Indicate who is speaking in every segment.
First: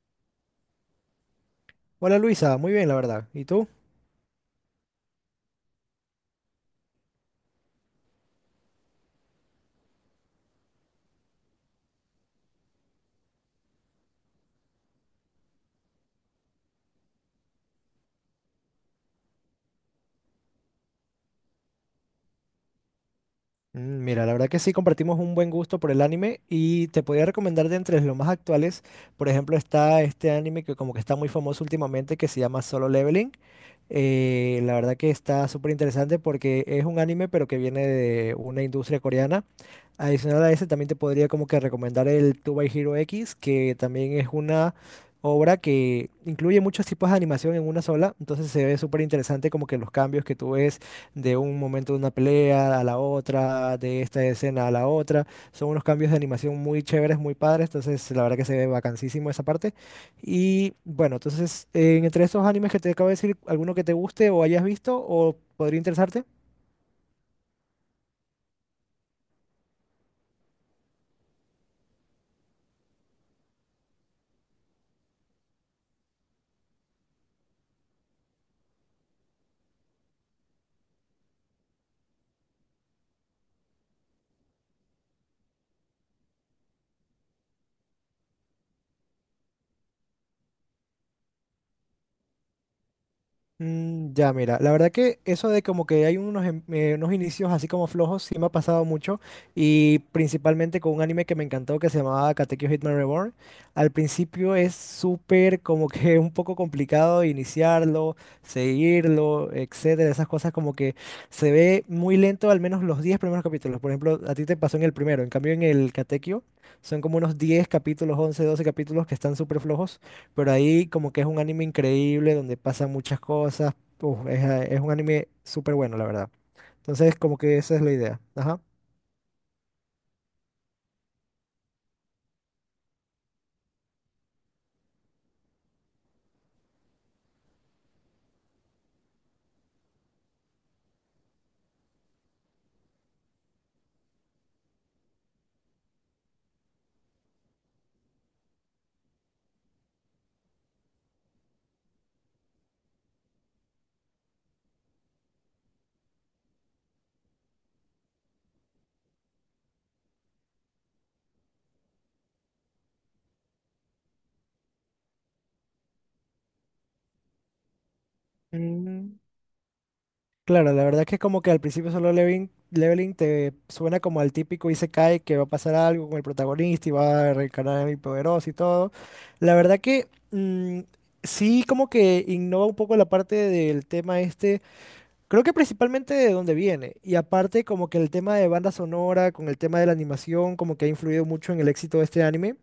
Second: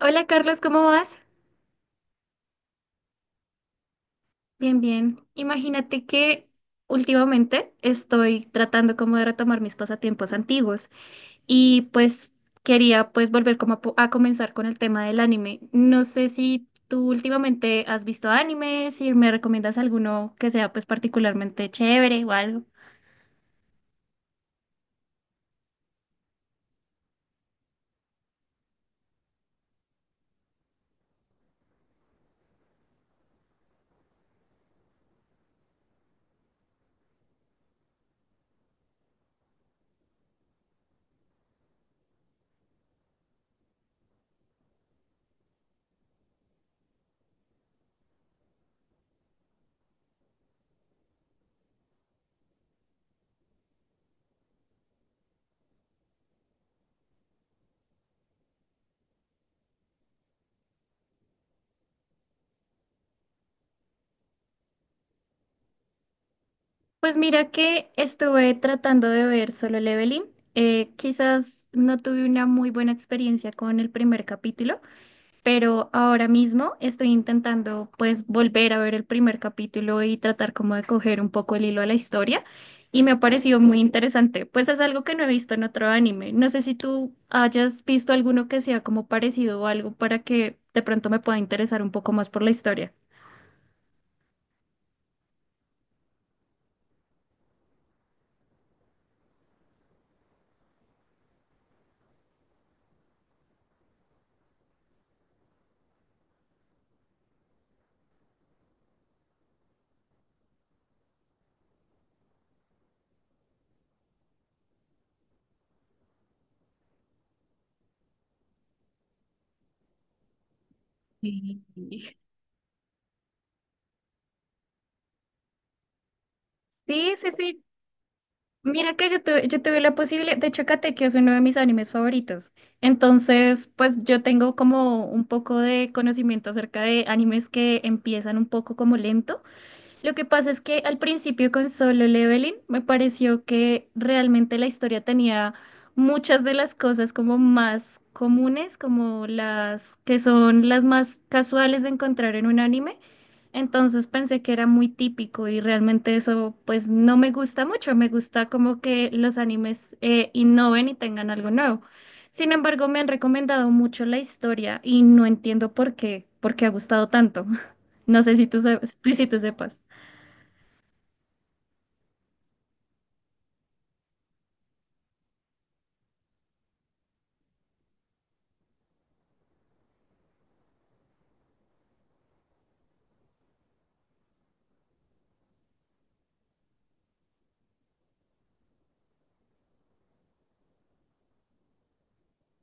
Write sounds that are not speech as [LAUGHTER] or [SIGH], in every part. Speaker 1: Hola Carlos, ¿cómo vas?
Speaker 2: Hola Luisa, muy bien la verdad. ¿Y tú?
Speaker 1: Bien, bien. Imagínate que últimamente estoy tratando como de retomar mis pasatiempos antiguos y pues quería pues volver como a comenzar con el tema del anime. No sé si tú últimamente has visto anime, si me recomiendas alguno que sea pues particularmente chévere o algo.
Speaker 2: Mira, la verdad que sí compartimos un buen gusto por el anime y te podría recomendar de entre los más actuales, por ejemplo, está este anime que como que está muy famoso últimamente que se llama Solo Leveling. La verdad que está súper interesante porque es un anime, pero que viene de una industria coreana. Adicional a ese, también te podría como que recomendar el Two by Hero X, que también es una obra que incluye muchos tipos de animación en una sola. Entonces se ve súper interesante como que los cambios que tú ves de un momento de una pelea a la otra, de esta escena a la otra. Son unos cambios de animación muy chéveres, muy padres. Entonces la verdad que se ve bacanísimo esa parte. Y bueno, entonces, entre estos animes que te acabo de decir, ¿alguno que te guste o hayas visto o podría interesarte?
Speaker 1: Pues mira que estuve tratando de ver Solo Leveling. Quizás no tuve una muy buena experiencia con el primer capítulo, pero ahora mismo estoy intentando pues volver a ver el primer capítulo y tratar como de coger un poco el hilo a la historia y me ha parecido muy interesante. Pues es algo que no he visto en otro anime. No sé si tú hayas visto alguno que sea como parecido o algo para que de pronto me pueda interesar un poco más por la historia.
Speaker 2: Mm, ya, mira, la verdad que eso de como que hay unos, unos inicios así como flojos sí me ha pasado mucho y principalmente con un anime que me encantó que se llamaba Katekyo Hitman Reborn. Al principio es súper como que [LAUGHS] un poco complicado iniciarlo, seguirlo, etcétera, esas cosas como que se ve muy lento al menos los 10 primeros capítulos. Por ejemplo, a ti te pasó en el primero, en cambio en el Katekyo son como unos 10 capítulos, 11 12 capítulos que están súper flojos pero ahí como que es un anime
Speaker 1: Sí,
Speaker 2: increíble donde pasan muchas cosas. Uf, es un anime súper bueno, la verdad.
Speaker 1: sí,
Speaker 2: Entonces,
Speaker 1: sí,
Speaker 2: como que
Speaker 1: sí.
Speaker 2: esa es la idea. Ajá.
Speaker 1: Mira que yo tuve la posibilidad, de hecho, Katekyo es uno de mis animes favoritos. Entonces, pues yo tengo como un poco de conocimiento acerca de animes que empiezan un poco como lento. Lo que pasa es que al principio con Solo Leveling me pareció que realmente la historia tenía muchas de las cosas como más comunes, como las que son las más casuales de encontrar en un anime. Entonces pensé que era muy típico y realmente eso pues no me gusta mucho. Me gusta como que los animes innoven y tengan algo nuevo. Sin embargo, me han recomendado mucho la historia y no entiendo por qué, porque ha gustado tanto. [LAUGHS] No sé si tú, sabes-
Speaker 2: Mm,
Speaker 1: si tú sepas.
Speaker 2: Claro, la verdad que como que al principio solo leveling te suena como al típico Isekai que va a pasar algo con el protagonista y va a reencarnar en el poderoso y todo. La verdad que sí como que innova un poco la parte del tema este. Creo que principalmente de dónde viene. Y aparte, como que el tema de banda sonora, con el tema de la animación, como que ha influido mucho en el éxito de este anime.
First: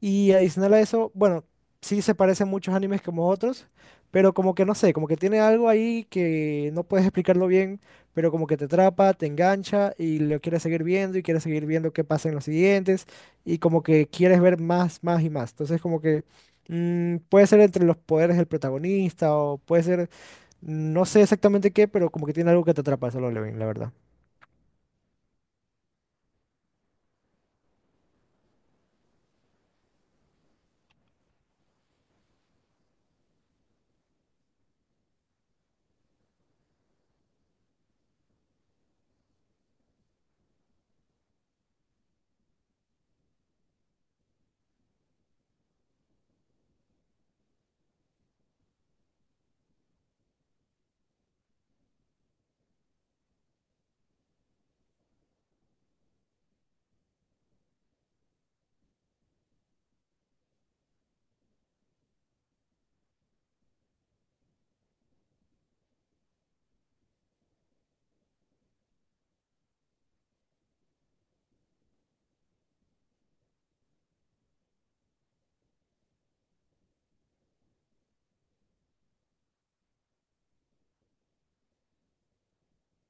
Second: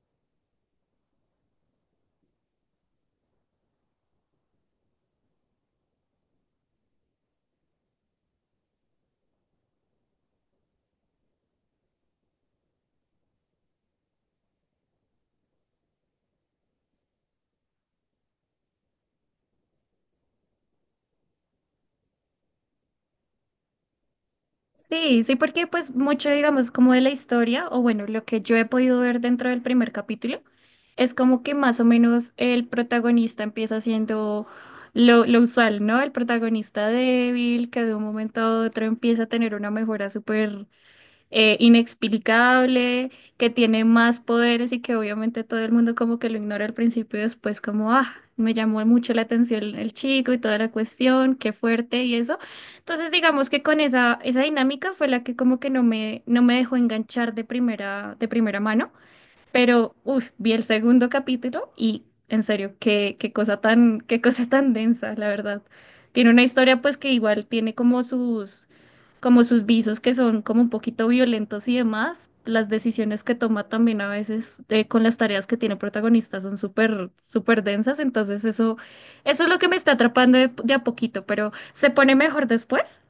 Speaker 2: Y adicional a eso, bueno, sí se parecen muchos animes como otros, pero como que no sé, como que tiene algo ahí que no puedes explicarlo bien, pero como que te atrapa, te engancha y lo quieres seguir viendo y quieres seguir viendo qué pasa en los siguientes y como que quieres ver más, más y más. Entonces, como que puede ser entre los poderes del protagonista o puede ser no sé exactamente qué, pero como que tiene algo que te atrapa solo Levin, la verdad.
Speaker 1: Sí, sí, porque pues mucho, digamos, como de la historia, o bueno, lo que yo he podido ver dentro del primer capítulo, es como que más o menos el protagonista empieza siendo lo usual, ¿no? El protagonista débil, que de un momento a otro empieza a tener una mejora súper inexplicable, que tiene más poderes y que obviamente todo el mundo como que lo ignora al principio y después como, ah, me llamó mucho la atención el chico y toda la cuestión, qué fuerte y eso. Entonces digamos que con esa dinámica fue la que como que no me dejó enganchar de primera mano. Pero, uff, vi el segundo capítulo y en serio, qué, qué cosa tan densa, la verdad. Tiene una historia pues que igual tiene como sus visos que son como un poquito violentos y demás. Las decisiones que toma también a veces con las tareas que tiene el protagonista son súper, súper densas. Entonces eso es lo que me está atrapando de a poquito, pero se pone mejor después.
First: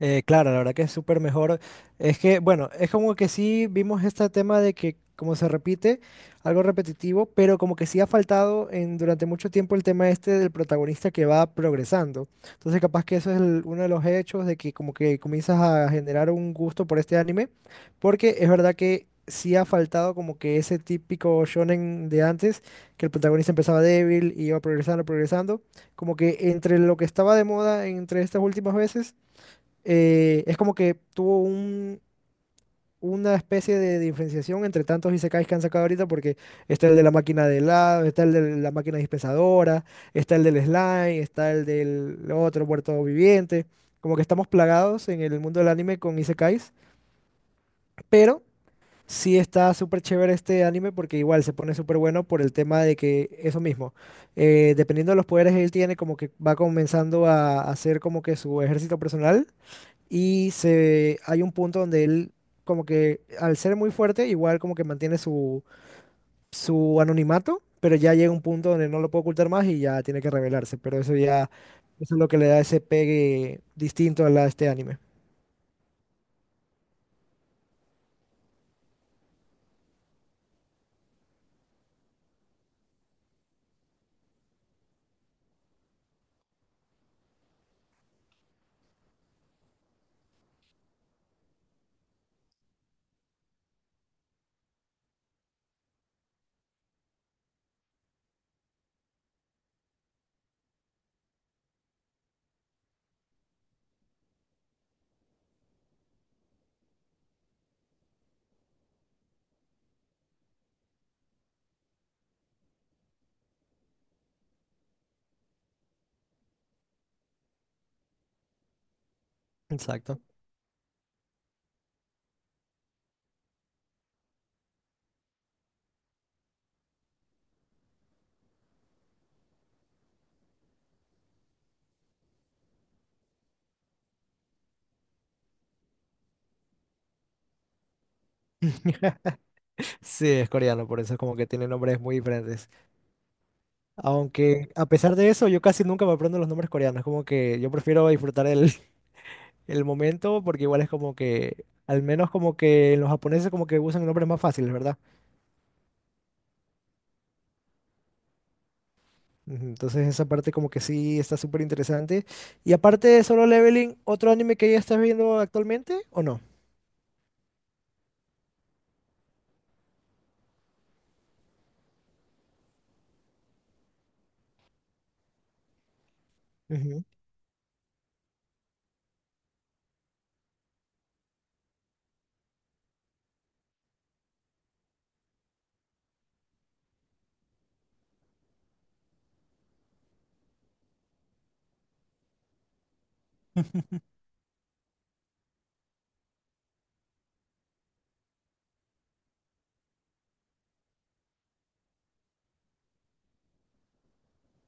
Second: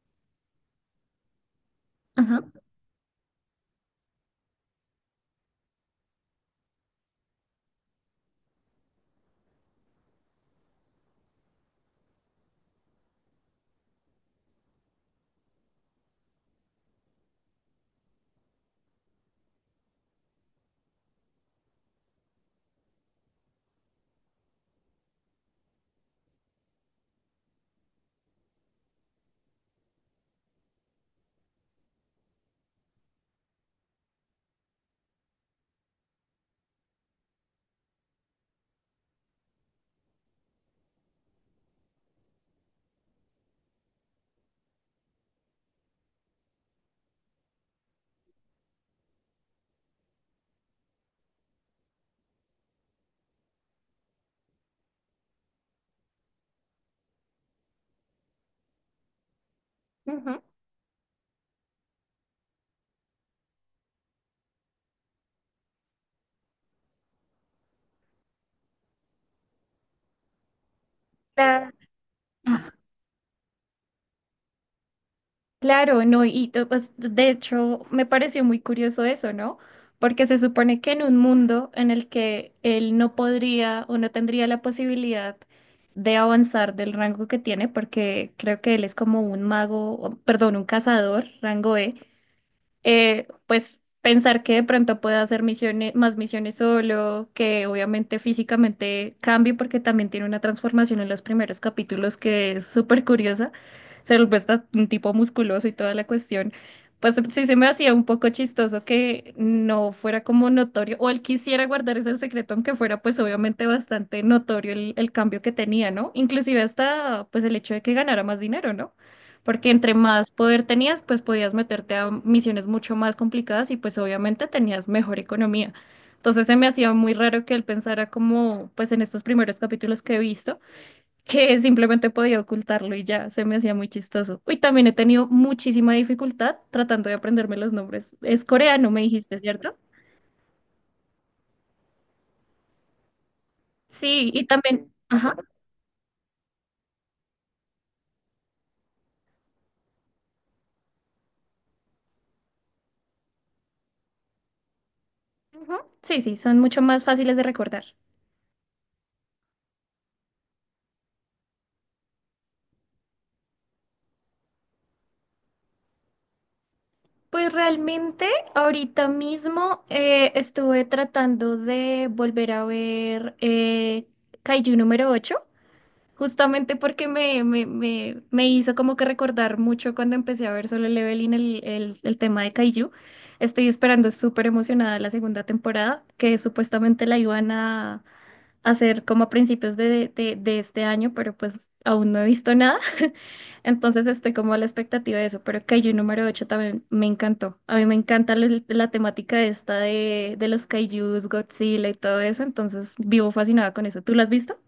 Speaker 2: Claro, la verdad que es súper mejor. Es que,
Speaker 1: Ajá.
Speaker 2: bueno, es como que sí vimos este tema de que como se repite, algo repetitivo, pero como que sí ha faltado en, durante mucho tiempo el tema este del protagonista que va progresando. Entonces capaz que eso es uno de los hechos de que como que comienzas a generar un gusto por este anime, porque es verdad que sí ha faltado como que ese típico shonen de antes, que el protagonista empezaba débil y iba progresando, progresando, como que entre lo que estaba de moda entre estas últimas veces es como que tuvo una especie de diferenciación entre tantos isekais que han sacado ahorita, porque está el de la máquina de helado, está el de la máquina dispensadora, está el del slime, está el del otro muerto viviente. Como que estamos plagados en el mundo del anime con isekais, pero sí está súper chévere este anime porque igual se pone súper bueno por el tema de que eso mismo, dependiendo de los poderes que él tiene, como que va comenzando a hacer como que su ejército personal
Speaker 1: Ujú.
Speaker 2: y se, hay un punto donde él, como que al ser muy fuerte, igual como que mantiene su anonimato, pero ya llega un punto donde no lo puede ocultar más y ya tiene que revelarse. Pero eso ya, eso es lo que le da
Speaker 1: La-
Speaker 2: ese pegue distinto a la, a este anime.
Speaker 1: Claro, no, y to- pues, de hecho me pareció muy curioso eso, ¿no? Porque se supone que en un mundo en el que él no podría o no tendría la posibilidad de avanzar del rango que tiene, porque creo que él es como un mago, o- perdón, un cazador, rango E, pues pensar que de pronto pueda hacer misiones, más misiones solo, que obviamente físicamente cambie porque también tiene una transformación en los primeros capítulos que es súper curiosa, se vuelve hasta un tipo musculoso y toda la cuestión. Pues sí se me hacía un poco chistoso que no fuera como notorio, o él quisiera guardar ese secreto, aunque fuera pues obviamente bastante notorio el cambio que tenía, ¿no? Inclusive hasta pues el hecho de que ganara más dinero, ¿no? Porque entre
Speaker 2: Exacto.
Speaker 1: más poder tenías, pues podías meterte a misiones mucho más complicadas y pues obviamente tenías mejor economía. Entonces se me hacía muy raro que él pensara como, pues en estos primeros capítulos que he visto, que [LAUGHS] simplemente podía ocultarlo y ya, se me hacía muy chistoso. Y también he tenido muchísima dificultad tratando de aprenderme los nombres. Es coreano, me
Speaker 2: [LAUGHS]
Speaker 1: dijiste, ¿cierto?
Speaker 2: Sí, es coreano, por eso es como que tiene nombres muy diferentes.
Speaker 1: Sí, y
Speaker 2: Aunque a
Speaker 1: también,
Speaker 2: pesar de
Speaker 1: ajá,
Speaker 2: eso, yo casi nunca me aprendo los nombres coreanos. Como que yo prefiero disfrutar el, [LAUGHS] el momento porque igual es como que, al menos como que los japoneses como que usan nombres más fáciles, ¿verdad?
Speaker 1: ujú. Sí, sí, son mucho más fáciles de recordar.
Speaker 2: Ujú. Entonces esa parte como que sí está súper interesante. Y aparte de Solo Leveling, ¿otro anime que ya estás viendo actualmente o no?
Speaker 1: Pues realmente ahorita mismo estuve tratando de volver a ver Kaiju número 8 justamente porque me hizo como que recordar mucho cuando empecé a ver Solo Leveling el tema de Kaiju. Estoy esperando súper emocionada la segunda temporada, que supuestamente la iban a hacer como a principios de este año, pero pues aún no he visto nada. [LAUGHS] Entonces estoy como a la expectativa de eso, pero Kaiju número 8 también me encantó. A mí me encanta la temática esta de los Kaijus, Godzilla y todo eso, entonces vivo fascinada con eso. ¿Tú lo has visto?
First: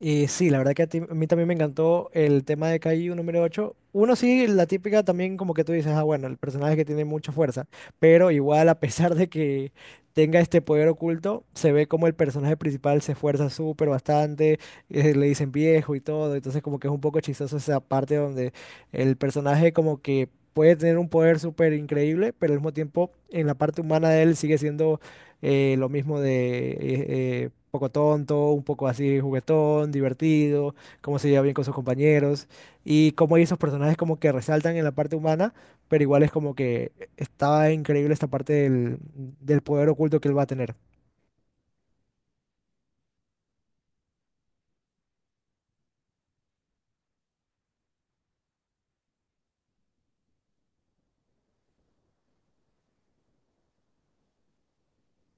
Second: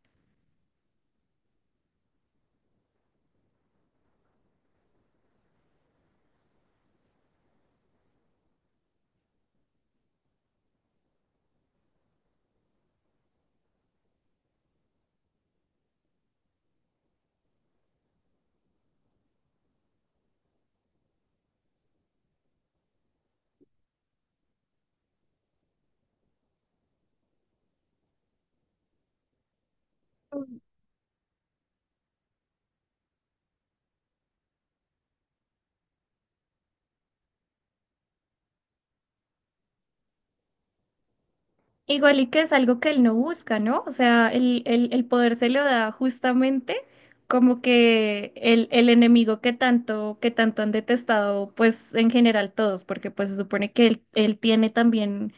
Speaker 2: Y sí, la verdad que a mí también me encantó el tema de KI número 8. Uno sí, la típica también como que tú dices, ah, bueno, el personaje que tiene mucha fuerza, pero igual a pesar de que tenga este poder oculto, se ve como el personaje principal se esfuerza súper bastante, le dicen viejo y todo, entonces como que es un poco chistoso esa parte donde el personaje como que puede tener un poder súper increíble, pero al mismo tiempo en la parte humana de él sigue siendo lo mismo de poco tonto, un poco así juguetón, divertido, cómo se lleva bien con sus compañeros y cómo hay esos personajes como que resaltan en la parte humana, pero igual es como que está increíble esta parte del poder oculto que él va a tener.
Speaker 1: Igual y que es algo que él no busca, ¿no? O sea, el poder se lo da justamente como que el enemigo que tanto han detestado, pues en general todos, porque pues se supone que él tiene también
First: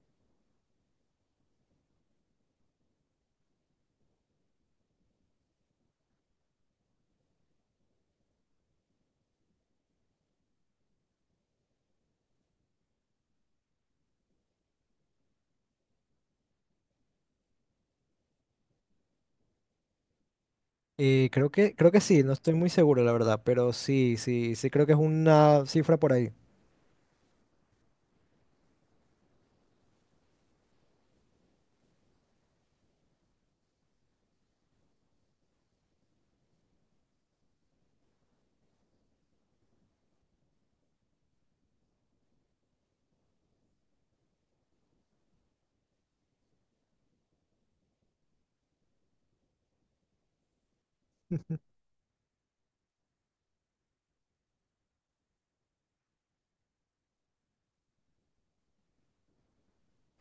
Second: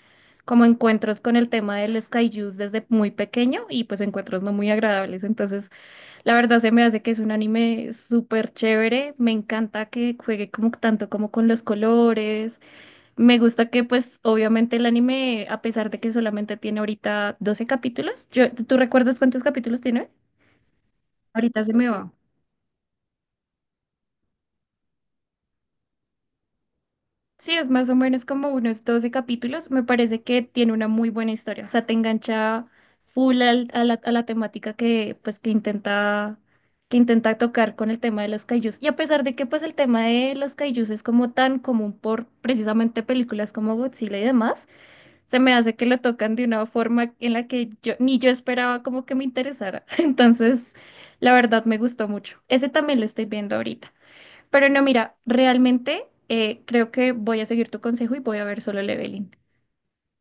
Speaker 1: como encuentros con el tema de los kaijus desde muy pequeño y pues encuentros no muy agradables. Entonces, la verdad se me hace que es un anime súper chévere. Me encanta que juegue como tanto como con los colores, me gusta que pues obviamente el anime, a pesar de que solamente tiene ahorita 12 capítulos, yo, ¿tú recuerdas cuántos capítulos tiene?
Speaker 2: Eh, creo
Speaker 1: Ahorita se
Speaker 2: que,
Speaker 1: me
Speaker 2: creo que
Speaker 1: va.
Speaker 2: sí, no estoy muy seguro, la verdad, pero sí, sí, sí creo que es una cifra por ahí.
Speaker 1: Sí, es más o menos como unos 12 capítulos. Me parece que tiene una muy buena historia. O sea, te engancha full al- a la temática que pues que intenta tocar con el tema de los kaijus. Y a pesar de que pues el tema de los kaijus es como tan común por precisamente películas como Godzilla y demás, se me hace que lo tocan de una forma en la que yo ni yo esperaba como que me interesara. [LAUGHS] Entonces, la verdad me gustó mucho. Ese también lo estoy viendo ahorita. Pero no, mira, realmente creo que voy a seguir tu consejo y voy a ver Solo Leveling.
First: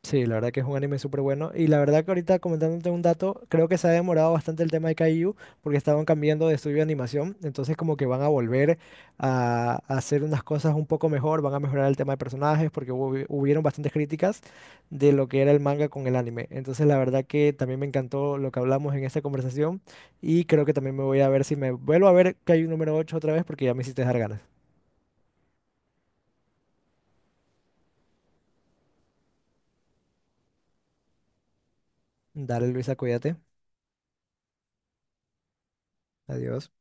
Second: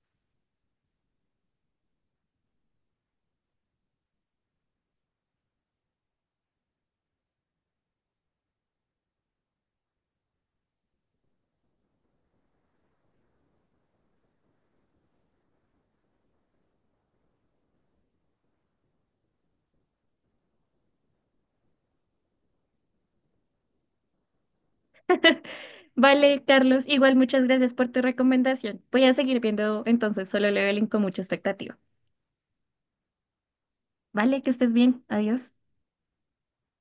Speaker 2: Sí, la verdad que es un anime súper bueno. Y la verdad que ahorita comentándote un dato, creo que se ha demorado bastante el tema de Kaiju porque estaban cambiando de estudio de animación. Entonces como que van a volver a hacer unas cosas un poco mejor, van a mejorar el tema de personajes porque hubieron bastantes críticas de lo que era el manga con el anime. Entonces la verdad que también me encantó lo que hablamos en esta conversación y creo que también me voy a ver si me vuelvo a ver Kaiju número 8 otra vez porque ya me hiciste dejar ganas.
Speaker 1: [LAUGHS] Vale, Carlos, igual muchas gracias por tu recomendación. Voy a seguir viendo entonces Solo Leveling con mucha expectativa.
Speaker 2: Dale Luisa, cuídate.
Speaker 1: Vale, que estés bien. Adiós.
Speaker 2: Adiós.